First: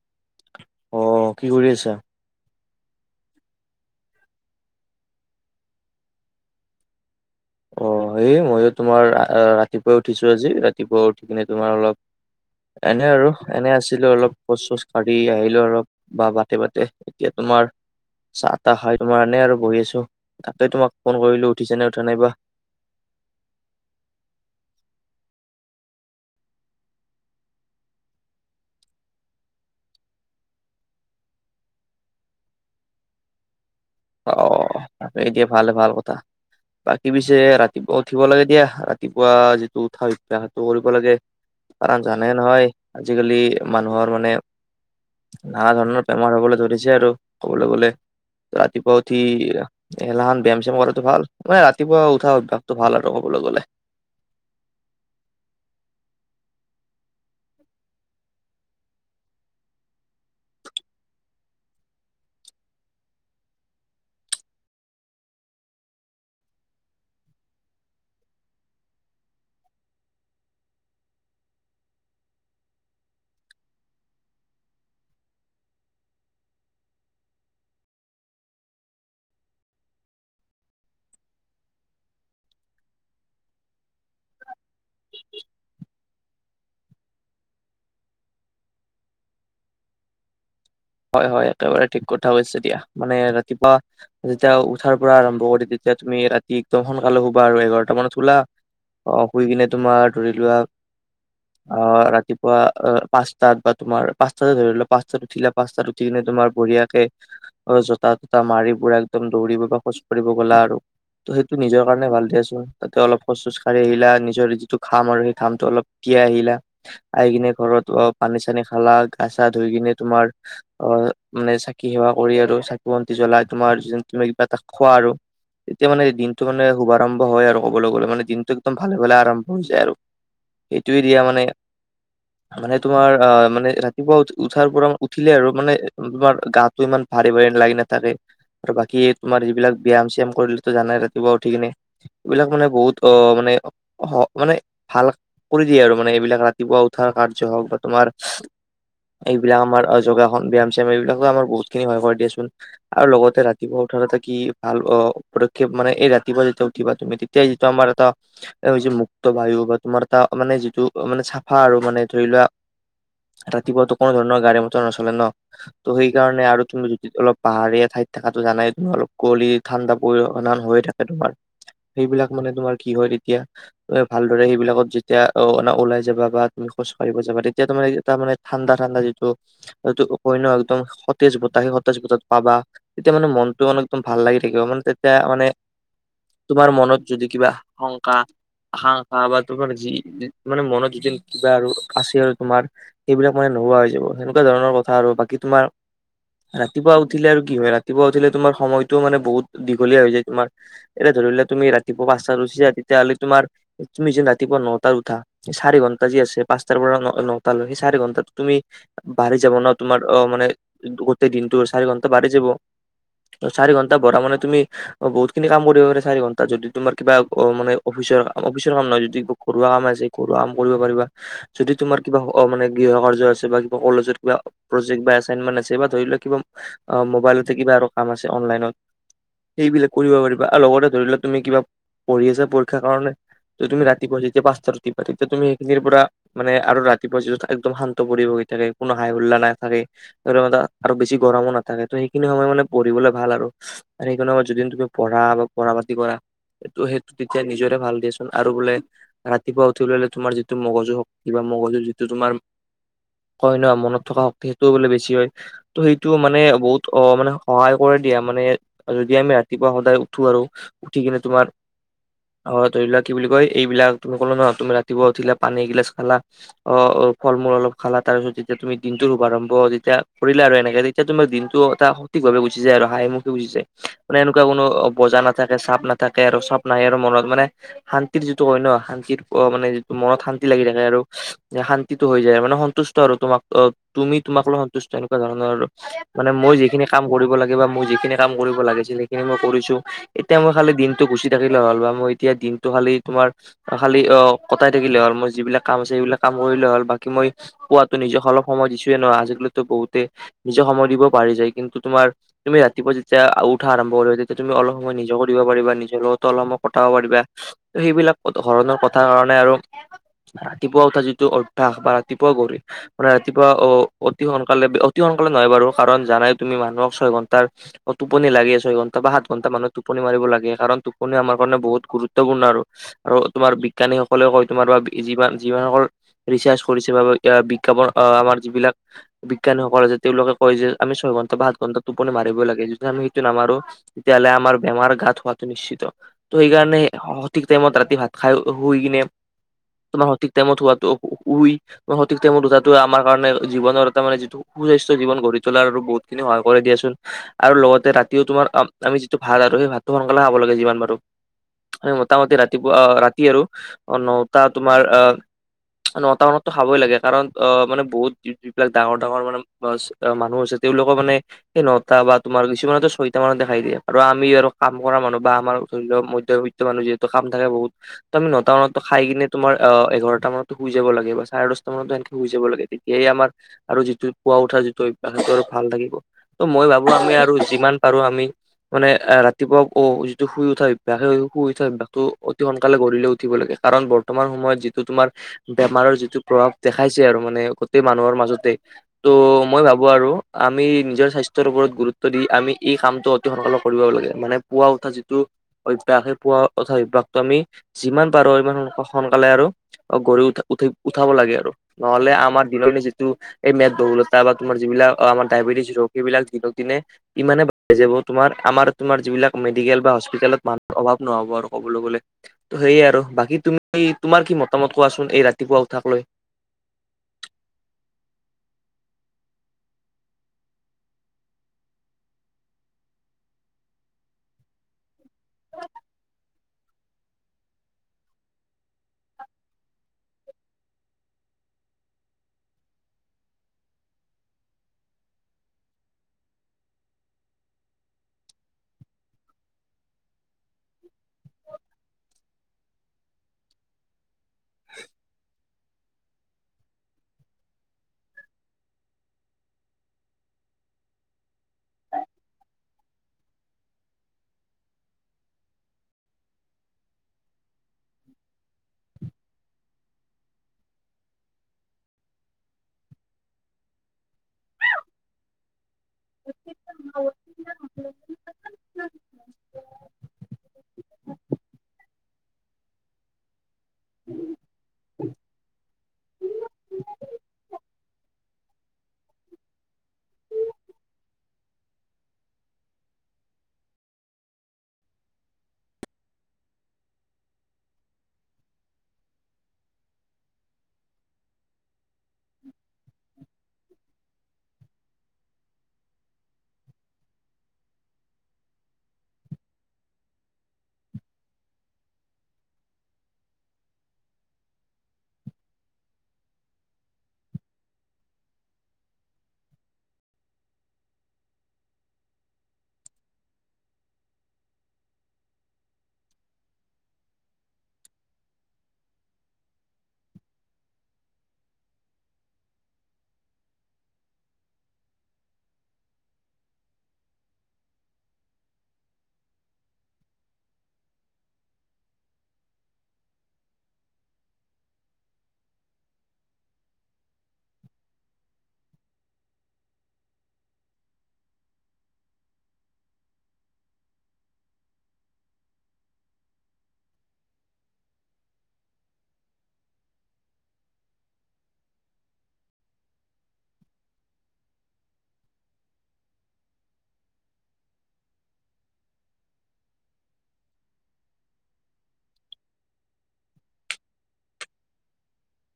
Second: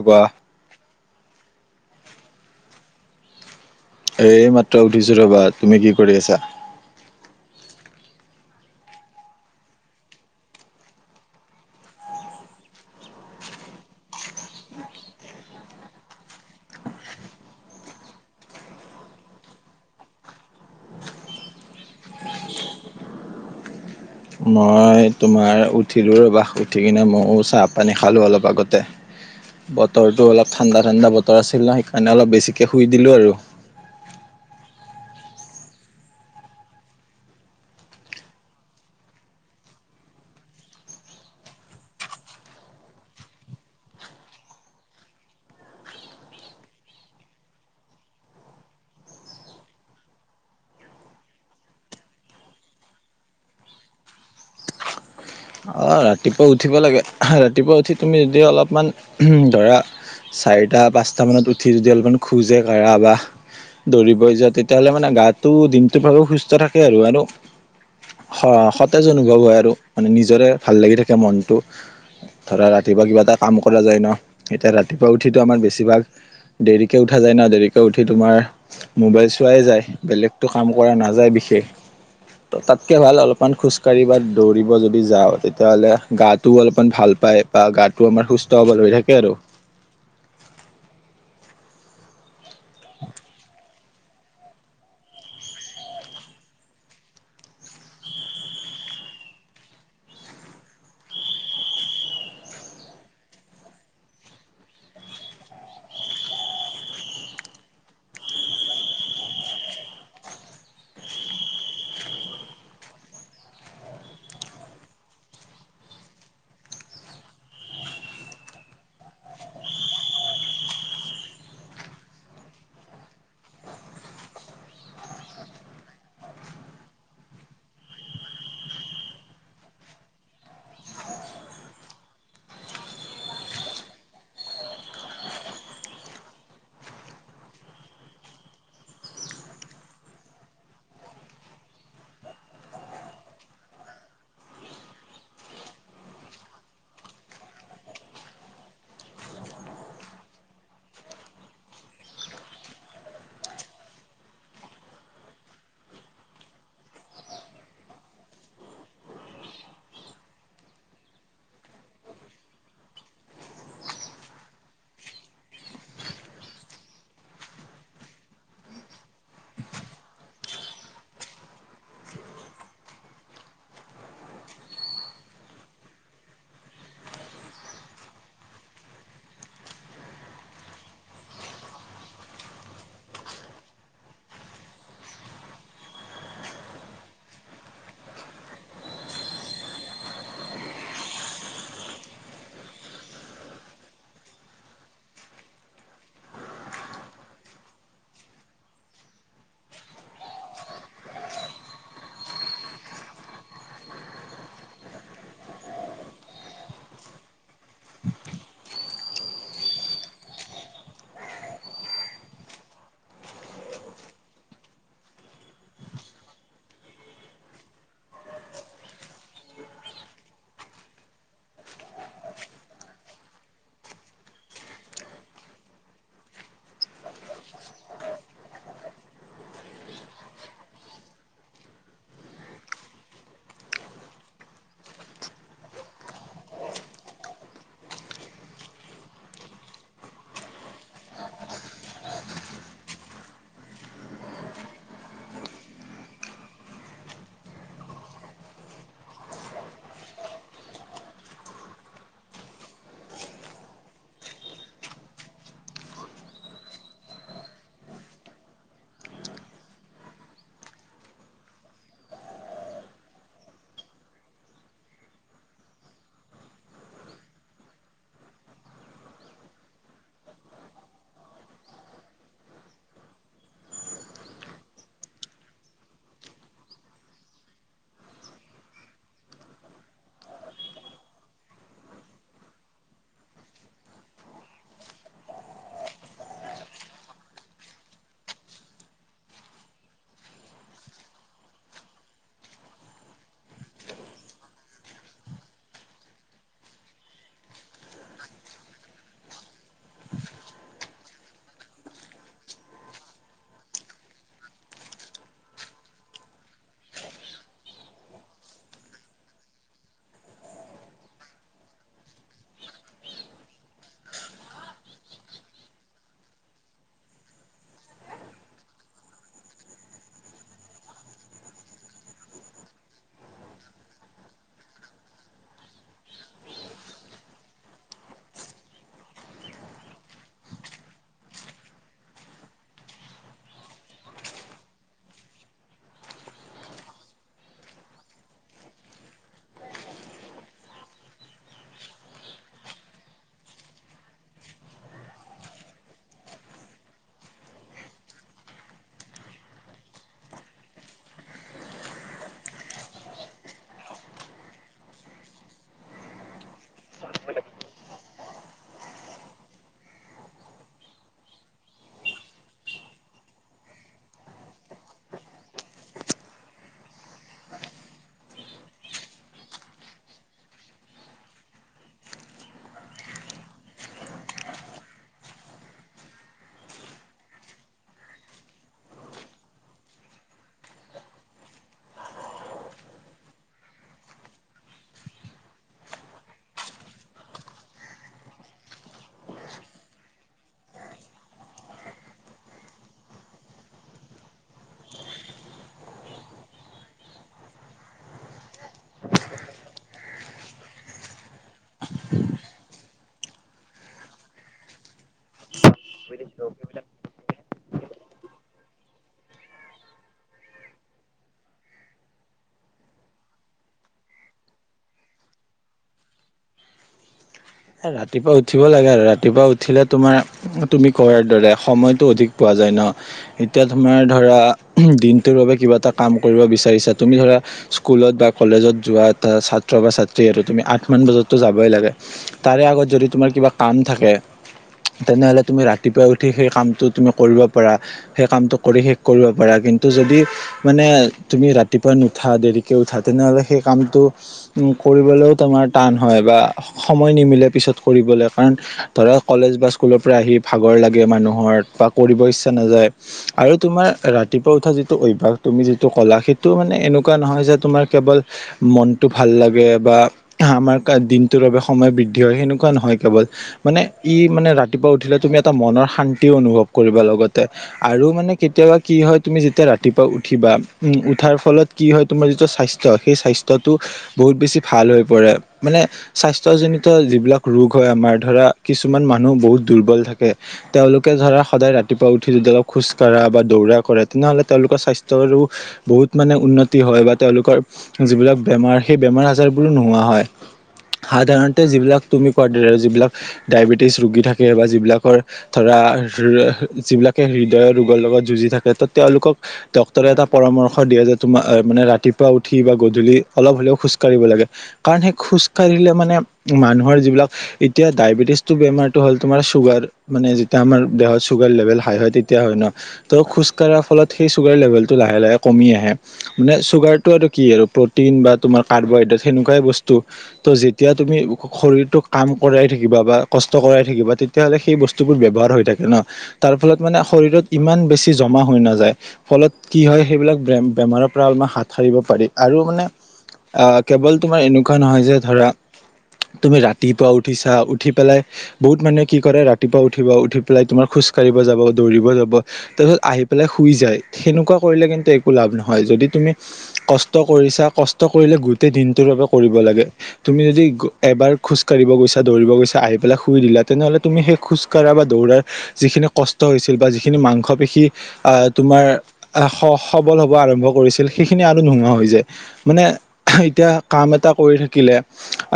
অ কোৱা, অ কি কৰি আছা? এই মাত্ৰ উঠিছো ৰ'বা। তুমি কি কৰি আছা? অ, সেয়ে মইয়ো তোমাৰ ৰাতিপুৱাই উঠিছো আজি, ৰাতিপুৱা উঠি কিনে তোমাৰ অলপ- এনে আৰু এনে আছিলো অলপ খোচ চোচ কাঢ়ি আহিলো অলপ বা বাটে বাটে। এতিয়া তোমাৰ, চাহ তাহ খাই তোমাৰ এনে আৰু বহি আছো, তাকে তোমাক ফোন কৰিলো উঠিছে নে, উঠা নাই বা। মই তোমাৰ উঠিলো ৰবা, উঠি কিনে মইয়ো চাহ পানী খালো অলপ আগতে। বতৰটো অলপ ঠাণ্ডা ঠাণ্ডা বতৰ আছিল ন সেইকাৰণে অলপ বেছিকৈ শুই দিলোঁ আৰু। অ, এতিয়া ভালে ভাল কথা। বাকী পিছে ৰাতিপুৱা উঠিব লাগে দিয়া, ৰাতিপুৱা যিটো উঠা অভ্যাস সেইটো কৰিব লাগে। কাৰণ জানে নহয় আজিকালি মানুহৰ মানে, নানা ধৰণৰ বেমাৰ হ'বলৈ ধৰিছে আৰু ক'বলৈ গ'লে, ৰাতিপুৱা উঠি, এলান ব্যায়াম চ্যাম কৰাটো ভাল মানে ৰাতিপুৱা উঠা অভ্যাসটো ভাল আৰু ক'বলৈ গলে, অ ৰাতিপুৱা উঠিব লাগে ৰাতিপুৱা উঠি তুমি যদি অলপমান ধৰা, চাৰিটা পাঁচটা মানত উঠি যদি অলপমান খোজে কাঢ়া বা, দৌৰিব যোৱা তেতিয়াহ'লে মানে গাটো দিনটোৰ ভাগো সুস্থ থাকে আৰু আৰু, স সতেজ অনুভৱ হয় আৰু মানে নিজৰে ভাল লাগি থাকে মনটো, ধৰা ৰাতিপুৱা কিবা এটা কাম কৰা যায় ন এতিয়া ৰাতিপুৱা উঠি টো আমাৰ বেছিভাগ, দেৰিকে উঠা যায় ন দেৰিকে উঠি তোমাৰ, মোবাইল চোৱাই যায়, বেলেগটো কাম কৰা নাযায় বিশেষ। তাতকে ভাল অলপমান খোজকাঢ়ি বা দৌৰিব যদি যাওঁ তে তেতিয়াহ'লে গাটোও অলপমান ভাল পায় বা গাটো আমাৰ সুস্থ সৱল হৈ থাকে আৰু। হয়, হয়, একেবাৰে ঠিক কথা হৈছে দিয়া, মানে ৰাতিপুৱা যেতিয়া উঠাৰ পৰা আৰম্ভ কৰি তেতিয়া তুমি ৰাতি একদম সোনকালে শুবা আৰু এঘাৰটা মানত শুলা। অ শুই কিনে তোমাৰ ধৰি লোৱা, অ ৰাতিপুৱা পাঁচটাত বা তুমাৰ পাঁচটাতে ধৰিলোৱা পাঁচটাত উঠিলা, পাছতাত উঠি কিনে তুমাৰ বঢ়িয়াকে, আৰু জোতা তোতা মাৰি পুৰা একদম দৌৰিব বা খোজকাঢ়িব গ'লা আৰু, ত' সেইটো নিজৰ কাৰণে ভাল দিয়া চুন তাতে অলপ খোজ চোজ কাঢ়ি আহিলা নিজৰ যিটো ঘাম আৰু সেই ঘামটো অলপ, কিয় আহিলা, আহি কিনে ঘৰত অ, পানী চানী খালা গাচা ধুই কিনে তোমাৰ অ', মানে চাকি সেৱা কৰি আৰু চাকি বন্তি জ্বলাই তোমাৰ তুমি কিবা এটা খোৱা আৰু। তেতিয়া মানে দিনটো মানে শুভাৰম্ভ হয় আৰু ক'বলৈ গলে, মানে দিনটো একদম ভালে ভালে আৰম্ভ হৈ যায় আৰু। এইটোৱে দিয়া মানে, মানে তোমাৰ আহ মানে ৰাতিপুৱা উঠাৰ পৰা উঠিলে আৰু মানে, তোমাৰ গাটো ইমান ভাৰী ভাৰী লাগি নাথাকে। আৰু বাকী তোমাৰ যিবিলাক ব্যায়াম চ্যায়াম কৰিলোঁটো জানাইতো ৰাতিপুৱা উঠি কিনে। এইবিলাক মানে বহুত অ, মানে হ মানে, ভাল, কৰি দিয়ে আৰু মানে এইবিলাক ৰাতিপুৱা উঠাৰ কাৰ্য্য হওক বা তোমাৰ এইবিলাক আমাৰ অ, যোগাসন ব্যায়াম চ্যায়াম এইবিলাকো আমাৰ বহুতখিনি সহায় কৰি দিয়াচোন। আৰু লগতে ৰাতিপুৱা উঠাৰ এটা কি ভাল অ, পদক্ষেপ মানে এই ৰাতিপুৱা যেতিয়া উঠিবা তুমি তে তেতিয়া যিটো আমাৰ এটা হৈছে মুক্ত বায়ু বা তোমাৰ এটা মানে যিটো মানে চাফা আৰু মানে ধৰি লোৱা ৰাতিপুৱাতো কোনো ধৰণৰ গাড়ী মটৰ নচলে ন'। ত' সেই কাৰণে আৰু তুমি যদি অলপ পাহাৰীয়া ঠাইত থাকাটো জানাই অলপ কুৱঁলী ঠাণ্ডা পৰিৱেশ হৈ থাক এতিয়া তোমাৰ, সেইবিলাক মানে তোমাৰ কি হয় তেতিয়া। এ ভালদৰে সেইবিলাকত যেতিয়া অ, ওলাই যাবা বা তুমি খোজকাঁঢ়িব যাবা তেতিয়া তোমাৰ এটা মানে ঠাণ্ডা ঠাণ্ডা যিটো, [unintelligible] সতেজ বতাহ, সেই সতেজ বতাহটো পাবা। তেতিয়া মানে মনটো মানে একদম ভাল লাগি থাকিব, মানে তেতিয়া মানে তোমাৰ মনত যদি কিবা শংকা হা হা বা তোমাৰ যি, মানে মনত যদি কিবা আৰু আছে আৰু তোমাৰ। সেইবিলাক মানে নোহোৱা হৈ যাব সেনেকুৱা ধৰণৰ কথা আৰু, বাকী তোমাৰ ৰাতিপুৱা উঠিলে আৰু কি হয়, ৰাতিপুৱা উঠিলে তোমাৰ সময়টো মানে বহুত দীঘলীয়া হৈ যায়, তোমাৰ এতিয়া ধৰি লোৱা তুমি ৰাতিপুৱা পাঁচটাত উঠিচা তেতিয়াহ'লে তোমাৰ, তুমি যেন ৰাতিপুৱা ন'টাত উঠা। এ চাৰি ঘন্টা যি আছে পাঁচটাৰ পৰা ন'টালৈ সেই চাৰি ঘন্টাটো তুমি বাঢ়ি যাব ন' তোমাৰ অ, মানে, গোটেই দিনটো চাৰি ঘন্টা বাঢ়ি যাব। ত' চাৰি ঘণ্টা বঢ়া মানে তুমি অ', বহুত খিনি কাম কৰিব পাৰে চাৰি ঘন্টা যদি তোমাৰ কিবা অ, মানে অফিচৰ-অফিচৰ কাম নহয় যদি ঘৰুৱা কাম আছে ঘৰুৱা কাম কৰিব পাৰিবা, যদি তোমাৰ কিবা অ, মানে গৃহ কাৰ্য আছে বা কলেজত কিবা, প্ৰজেক্ট বা এচাইনমেন্ট আছে বা ধৰি লওক কিবা অ', মোবাইলতে কিবা আৰু কাম আছে অনলাইনত। সেইবিলাক কৰিব পাৰিবা আৰু লগতে ধৰি লোৱা তুমি কিবা, পঢ়ি আছা পৰীক্ষাৰ কাৰণে। ত' তুমি ৰাতিপুৱা যেতিয়া পাঁচটাত উঠিবা তেতিয়া তুমি সেইখিনিৰ পৰা মানে আৰু ৰাতিপুৱা যিটো একদম শান্ত পৰিবেশ থাকে কোনো হাই হোল্লা নাই খালী [unintelligible] আৰু বেছি গৰমো নাথাকে, ত' সেইখিনি সময় মানে পঢ়িবলৈ ভাল আৰু। আৰু সেইখন সময়ত যদি তুমি পঢ়া বা পঢ়া পাতি কৰা এইটো সেইটো তেতিয়া নিজৰে ভাল দিয়েচোন আৰু বোলে ৰাতিপুৱা উঠি ললে তোমাৰ যিটো মগজু, কিবা মগজু যিটো তোমাৰ হয় নহয় মনত থকা শক্তি সেইটোও বোলে বেছি হয়। ত' সেইটো মানে বহুত অ, মানে সহায় কৰে দিয়া মানে আৰু যদি আমি ৰাতিপুৱা সদায় উঠো আৰু উঠি কিনে তোমাৰ অ', ধৰি লোৱা কি বুলি কয় এইবিলাক তুমি কলো ন' তুমি ৰাতিপুৱা উঠিলা পানী এইগিলাছ খালা। অ', অ, ফল মূল অলপ। খালা তাৰপিছত যেতিয়া তুমি দিনটোৰ শুভাৰম্ভ যেতিয়া কৰিলা আৰু এনেকে তেতিয়া তোমাৰ দিনটো এটা ঠিকভাৱে গুচি যায় আৰু হাহিমুখে গুচি যায়, মানে এনেকুৱা কোনো বজা নাথাকে চাপ নাথাকে আৰু চাপ নাই আৰু মনত, মানে শান্তিৰ যিটো কয় ন শান্তিৰ মানে যিটো মনত শান্তি লাগি থাকে আৰু শান্তিতো হৈ যায় মানে সন্তুষ্ট আৰু তোমাক অ, তুমি তোমাক লৈ সন্তুষ্ট এনেকুৱা ধৰণৰ। মানে মই যিখিনি কাম কৰিব লাগে বা মোৰ যিখিনি কাম কৰিব লাগিছিল সেইখিনি মই কৰিছোঁ। এতিয়া মই খালি দিনটো গুচি থাকিলে হ'ল বা মই এতিয়া দিনটো খালি তোমাৰ খালি অ', কটাই থাকিলে হ'ল মোৰ যিবিলাক কাম আছে সেইবিলাক কাম কৰিলে হ'ল বাকী মই পোৱাতো নিজৰ অলপ সময় দিছোয়ে ন আজিকালিতো বহুতে নিজে সময় দিব পাহৰি যায়, কিন্তু তোমাৰ তুমি ৰাতিপুৱা যেতিয়া উঠা আৰম্ভ কৰিবা, তেতিয়া তুমি অলপ সময় নিজকো কৰিব পাৰিবা নিজৰ লগতো অলপ সময় কটাব পাৰিবা। সেইবিলাক ধৰণৰ কথা কাৰণে আৰু ৰাতিপুৱা উঠা যিটো অভ্যাস বা [unintelligible] মানে ৰাতিপুৱা অ অতি সোনকালে অতি সোনকালে নহয় বাৰু, কাৰণ জানাই তুমি মানুহক ছয় ঘন্টাৰ অ', টোপনি লাগে ছয় ঘন্টা বা সাত ঘণ্টা মানুহক টোপনি মাৰিব লাগে, কাৰণ টোপনি আমাৰ কাৰণে বহুত গুৰুত্বপূৰ্ণ আৰু। আৰু তোমাৰ বিজ্ঞানীসকলেও কয় তোমাৰ বা যিমান-যিমান সকল ৰিচাৰ্জ কৰিছে বা বিজ্ঞাপন আ আমাৰ যিবিলাক বিজ্ঞানীসকলে যে তেওঁলোকে কয় যে আমি ছয় ঘণ্টা বা সাত ঘণ্টা টোপনি মাৰিবই লাগে, যদি আমি সেইটো নামাৰো তেতিয়াহ'লে আমাৰ বেমাৰ গাত হোৱাটো নিশ্চিত। ত', সেইকাৰণে সঠিক টাইমত ৰাতি ভাত খাই শুই কিনে তোমাৰ সঠিক টাইমত শুৱাটো উই সঠিক টাইমত উঠাটো আমাৰ কাৰণে জীৱনৰ এটা মানে যিটো সুস্বাস্থ্য জীৱন গঢ়ি তোলাৰ আৰু বহুত খিনি সহায় কৰে দিয়াচোন। আৰু লগতে ৰাতিও তোমাৰ আমি যিটো ভাত আৰু সেই ভাততো সোনকালে খাব লাগে যিমান পাৰো। আমি মোটামুটি ৰাতিপুৱা অ ৰাতি আৰু অ নটা তোমাৰ অ নটা মানতো খাবই লাগে কাৰণ অ', মানে বহুত যিবিলাক ডাঙৰ- ডাঙৰ মানে মানুহ আছে, তেওঁলোকৰ মানে সেই নটা বা তোমাৰ কিছুমানো ছয়টা মানতে খাই দিয়ে, আৰু আমি আৰু কাম কৰা মানুহ বা আমাৰ ধৰিলোৱা মধ্য বিত্ত মানুহ যিহেতু কাম থাকে বহুত, ত' আমি নটা মানতো খাই কিনে তোমাৰ অ এঘাৰটা মানতো শুই যাব লাগে বচ। চাৰে দচটা মানতো এনকে শুই যাব লাগে, এই আমাৰ আৰু যিটো পুৱা উঠা যিটো অভ্যাস সেইটো আৰু ভাল থাকিব। ত' মই ভাবো আমি আৰু যিমান পাৰো আমি মানে এ ৰাতিপুৱা অ যিটো শুই উঠা অভ্যাস, সেই শুই উঠা অভ্যাসটো অতি সোনকালে গঢ়ী লৈ উঠিব লাগে। কাৰণ বৰ্তমান সময়ত যিটো তোমাৰ বেমাৰৰ যিটো প্ৰভাৱ দেখাইছে আৰু মানে গোটেই মানুহৰ মাজতে। ত' মই ভাবো আৰু আমি নিজৰ স্বাস্থ্যৰ ওপৰত গুৰুত্ব দি আমি এই কামটো টো সোনকালে কৰিব লাগে, মানে পোৱা উঠা যিটো অভ্যাসে পোৱা উঠা অভ্যাসটো আমি যিমান পাৰো সিমান সোনকালে আৰু অ', গঢ়ি উঠ উঠি উঠাব লাগে আৰু। নহ'লে আমাৰ দিনৰ যিটো এই মেদবহুলতা বা তোমাৰ যিবিলাক আমাৰ ডায়বেটিছ ৰোগ এইবিলাক দিনক দিনে ইমানে বাঢ়ি যাব তোমাৰ আমাৰ তোমাৰ যিবিলাক মেডিকেল বা হস্পিতেলত মানুহৰ অভাৱ নহ'ব আৰু ক'বলৈ গ'লে। ত' সেয়ে আৰু বাকী তুমি তোমাৰ কি মতামত কোৱাচোন এই ৰাতিপুৱা উঠাক লৈ। এ ৰাতিপুৱা উঠিব লাগে আৰু ৰাতিপুৱা উঠিলে তোমাৰ তুমি কোৱাৰ দৰে সময়টো অধিক পোৱা যায় ন। এতিয়া তোমাৰ ধৰা দিনটোৰ বাবে কিবা এটা কাম কৰিব বিচাৰিছা, তুমি ধৰা স্কুলত বা কলেজত যোৱা এটা ছাত্ৰ বা ছাত্ৰী আৰু তুমি আঠ মান বজাতো যাবই লাগে। তাৰে আগত যদি তোমাৰ কিবা কাম থাকে। তেনেহ'লে তুমি ৰাতিপুৱাই উঠি সেই কামটো তুমি কৰিব পাৰা। সেই কামটো কৰি শেষ কৰিব পাৰা, কিন্তু যদি মানে তুমি ৰাতিপুৱা নুঠা, দেৰিকে উঠা তেনেহ'লে সেই কামটো উম, কৰিবলেও তোমাৰ টান হয় বা সম ময় নিমিলে পিছত কৰিবলে, কাৰণ ধৰা কলেজ বা স্কুলৰ পৰা আহি ভাগৰ লাগে মানুহৰ বা কৰিব ইচ্ছা নাযায়। আৰু তোমাৰ ৰাতিপুৱা উঠা যিটো অভ্যাস তুমি যিটো কলা সেইটো মানে এনেকুৱা নহয় যে তোমাৰ কেৱল মনতটো ভাল লাগে বা আমাৰ দিনটোৰ বাবে সময় বৃদ্ধি হয় সেনেকুৱা নহয় কেৱল, মানে ই মানে ৰাতিপুৱা উঠিলে তুমি এটা মনৰ শান্তিও অনুভৱ কৰিবা লগতে, আৰু মানে কেতিয়াবা কি হয় তুমি যেতিয়া ৰাতি ৰাতিপুৱা উঠিবা, উম, উঠাৰ ফলত কি হয় তোমাৰ যিটো স্বাস্থ্য সেই স্বাস্থ্যটো বহুত বেছি ভাল হৈ পৰে, মানে স্বাচ স্বাস্থ্যজনিত যিবিলাক ৰোগ হয় আমাৰ ধৰা কিছুমান মানুহ বহুত দুৰ্বল থাকে। তেওঁলোকে ধৰা সদায় ৰাতিপুৱা উঠি যদি অলপ খোজ কঢ়া বা দৌৰা কৰে তেনেহলে তেওঁলোকৰ স্বাস্থ্যৰো বহুত মানে উন্নতি হয় বা তেওঁলোকৰ যিবিলাক বেমাৰ, সেই বেমাৰ আজাৰবোৰো নোহোৱা হয়। সাধাৰণতে যিবিলাক তুমি কোৱাৰ দৰে যিবিলাক ডায়েবেটিছ ৰোগী থাকে বা যিবিলাকৰ ধৰা ৰ যিবিলাকে হৃদয়ৰ ৰোগৰ লগত যুঁজি থাকে ত' তেওঁলোকক ডক্টৰে এটা পৰামৰ্শ দিয়ে যে তোমাৰ আ মানে ৰাতিপুৱা উঠি বা গধূলি অলপ হলেও খোজকাঢ়িব লাগে। কাৰণ সেই খোজ কাঢ়িলে মানে মানুহৰ যিবিলাক এতিয়া ডায়বেটিছটো বেমাৰটো হ'ল তোমাৰ চুগাৰ, মানে যিতিয়া আমাৰ দেহত চুগাৰ লেভেল হাই হয় তেতিয়া হয় ন। ত' খোজ কঢ়াৰ ফলত সেই চুগাৰ লেভেলটো লাহে লাহে কমি আহে। মানে চুগাৰটো আৰু কি আৰু প্ৰটিন বা তোমাৰ কাৰ্বহাইড্ৰেট সেনেকুৱাই বস্তু। ত' যিতিয়া তুমি শৰীৰটোক কাম কৰাই থাকিবা, বা কষ্ট কৰাই থাকিবা তেতিয়াহলে সেই বস্তুবোৰ ব্যৱহাৰ হৈ থাকে ন। তাৰ ফলত মানে শৰীৰত ইমান বেছি জমা হৈ নাযায়। ফলত কি হয়, সেইবিলাক বেমাৰৰ পৰা অলমান হাত সাৰিব পাৰি আৰু মানে আহ কেৱল তোমাৰ এনেকুৱা নহয় যে ধৰা তুমি ৰাতিপুৱা উঠিছা, উঠি পেলাই বহুত মানুহে কি কৰে ৰাতিপুৱা উঠিব, উঠি পেলাই তোমাৰ খোজ কঢ়িব যাব, দৌৰিব যাব। তাৰছত আহি পেলাই শুই যায়, সেনেকুৱা কৰিলে কিন্তু একো লাভ নহয় যদি তুমি কষ্ট কৰিছা, কষ্ট কৰিলে গোটেই দিনটোৰ বাবে কৰিব লাগে। তুমি যদি এবাৰ খোজ কাঢ়িব গৈছা, দৌৰিব গৈছা, আহি পেলাই শুই দিলা তেনেহ'লে তুমি সেই খোজকাঢ়া বা দৌৰাৰ যিখিনি কষ্ট হৈছিল বা যিখিনি মাংস পেশী আহ তোমাৰ আহ স-সবল হব আৰম্ভ কৰিছিল সেইখিনি আৰু নোহোঁৱা হৈ যায়। মানে এতিয়া কাম এটা কৰি থাকিলে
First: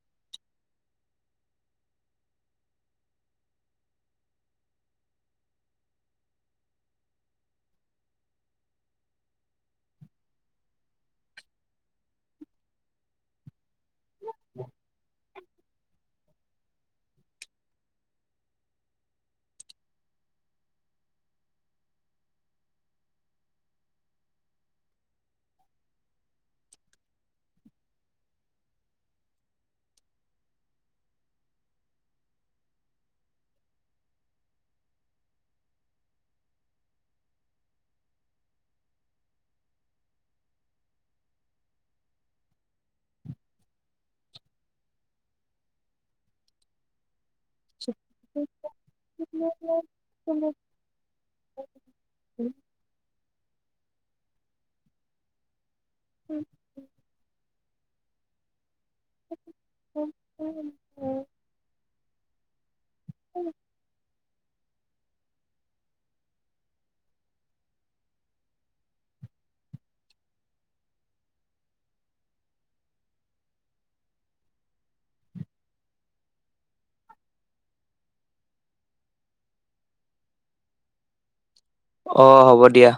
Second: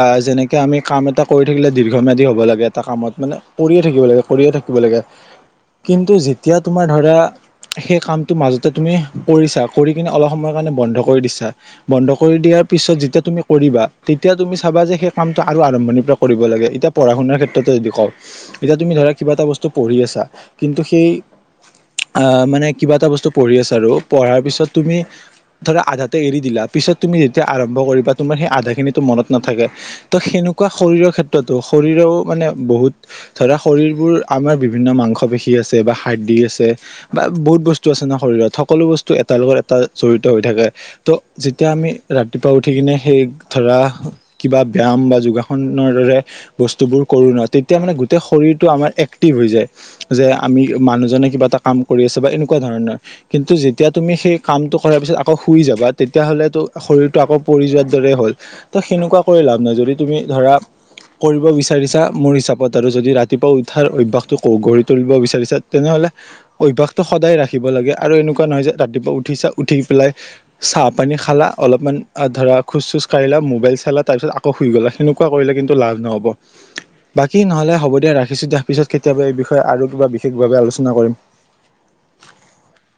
আ, যেনেকে আমি কাম এটা কৰি থাকিলে দীৰ্ঘম্যাধি হব লাগে এটা কামত মানে কৰিয়ে থাকিব লাগে কৰিয়ে থাকিব লাগে, কিন্তু যেতিয়া তোমাৰ ধৰা সেই কামটো মাজতে তুমি কৰিছা, কৰি কিনে অলপ সময় কাৰণে বন্ধ কৰি দিছা বন্ধ কৰি দিয়াৰ পিছত যেতিয়া তুমি কৰিবা তে তিয়া তুমি চাবা যে সেই কামটো আৰু আৰম্ভণিৰ পৰা কৰিব লাগে। এতিয়া পঢ়া শুনাৰ ক্ষেত্ৰতো যদি কওঁ এতিয়া তুমি ধৰা কিবা এটা বস্তু পঢ়ি আছা, কিন্তু সেই আ, মানে কিবা এটা বস্তু পঢ়ি আছা আৰু, পঢ়াৰ পিছত তুমি ধৰা আধাতে এৰি দিলা, পিছত তুমি যেতিয়া আৰম্ভ কৰিবা তুমাৰ সেই আধা খিনি মনত নাথাকে। ত' সেনেকুৱা শৰীৰৰ ক্ষেত্ৰতো, শৰীৰও মানে বহুত ধৰা শৰীৰবোৰ আমাৰ বিভিন্ন মাংস পেশী আছে বা হাৰ্ডী আছে বা বহুত বস্তু আছে ন শৰীৰত, সকলো বস্তু এটাৰ লগত এটা জড়িত হৈ থাকে। ত' যেতিয়া আমি ৰাতিপুৱা উঠি কিনে সেই ধৰা কিবা ব্যাম বা যোগাসনৰ দৰে বস্তুবোৰ কৰো ন তেতিয়া মানে গোটেই শৰীৰতটো আমাৰ এক্টিভ হৈ যায়, যে আমি মানুহজনে কিবা এটা কাম কৰি আছে, বা এনেকুৱা ধৰণৰ। কিন্তু যেতিয়া তুমি সেই কামটো কৰাৰ পিছত আকৌ শুই যাবা তেতিয়া হ'লেতো শৰীৰটো আকৌ পৰি যোৱাৰ দৰে হ'ল। ত' সেনেকুৱা কৰি লাভ নাই যদি তুমি ধৰা, কৰিব বিচাৰিছা মোৰ হিচাপত আৰু যদি ৰাতিপুৱা উঠাৰ অভ্যাসটো গঢ়ি তুলিব বিচাৰিছে তেনেহলে অভ্যাসটো সদায় ৰাখিব লাগে আৰু এনেকুৱা নহয় যে ৰাতিপুৱা উঠিচা, উঠি পেলাই চাহ পানী খালা অলপমান ধৰা খোজ-চোজ কাঢ়িলা, মোবাইল চালা, তাৰপিছত আকৌ শুই গলা, তেনেকুৱা কৰিলে কিন্তু লাভ নহ'ব। বাকী নহলে হ'ব দিয়া ৰাখিছো দিয়া, পিছত কেতিয়াবা এই বিষয়ে আৰু কিবা বিশেষভাৱে আলোচনা কৰিম। অ', হ'ব দিয়া।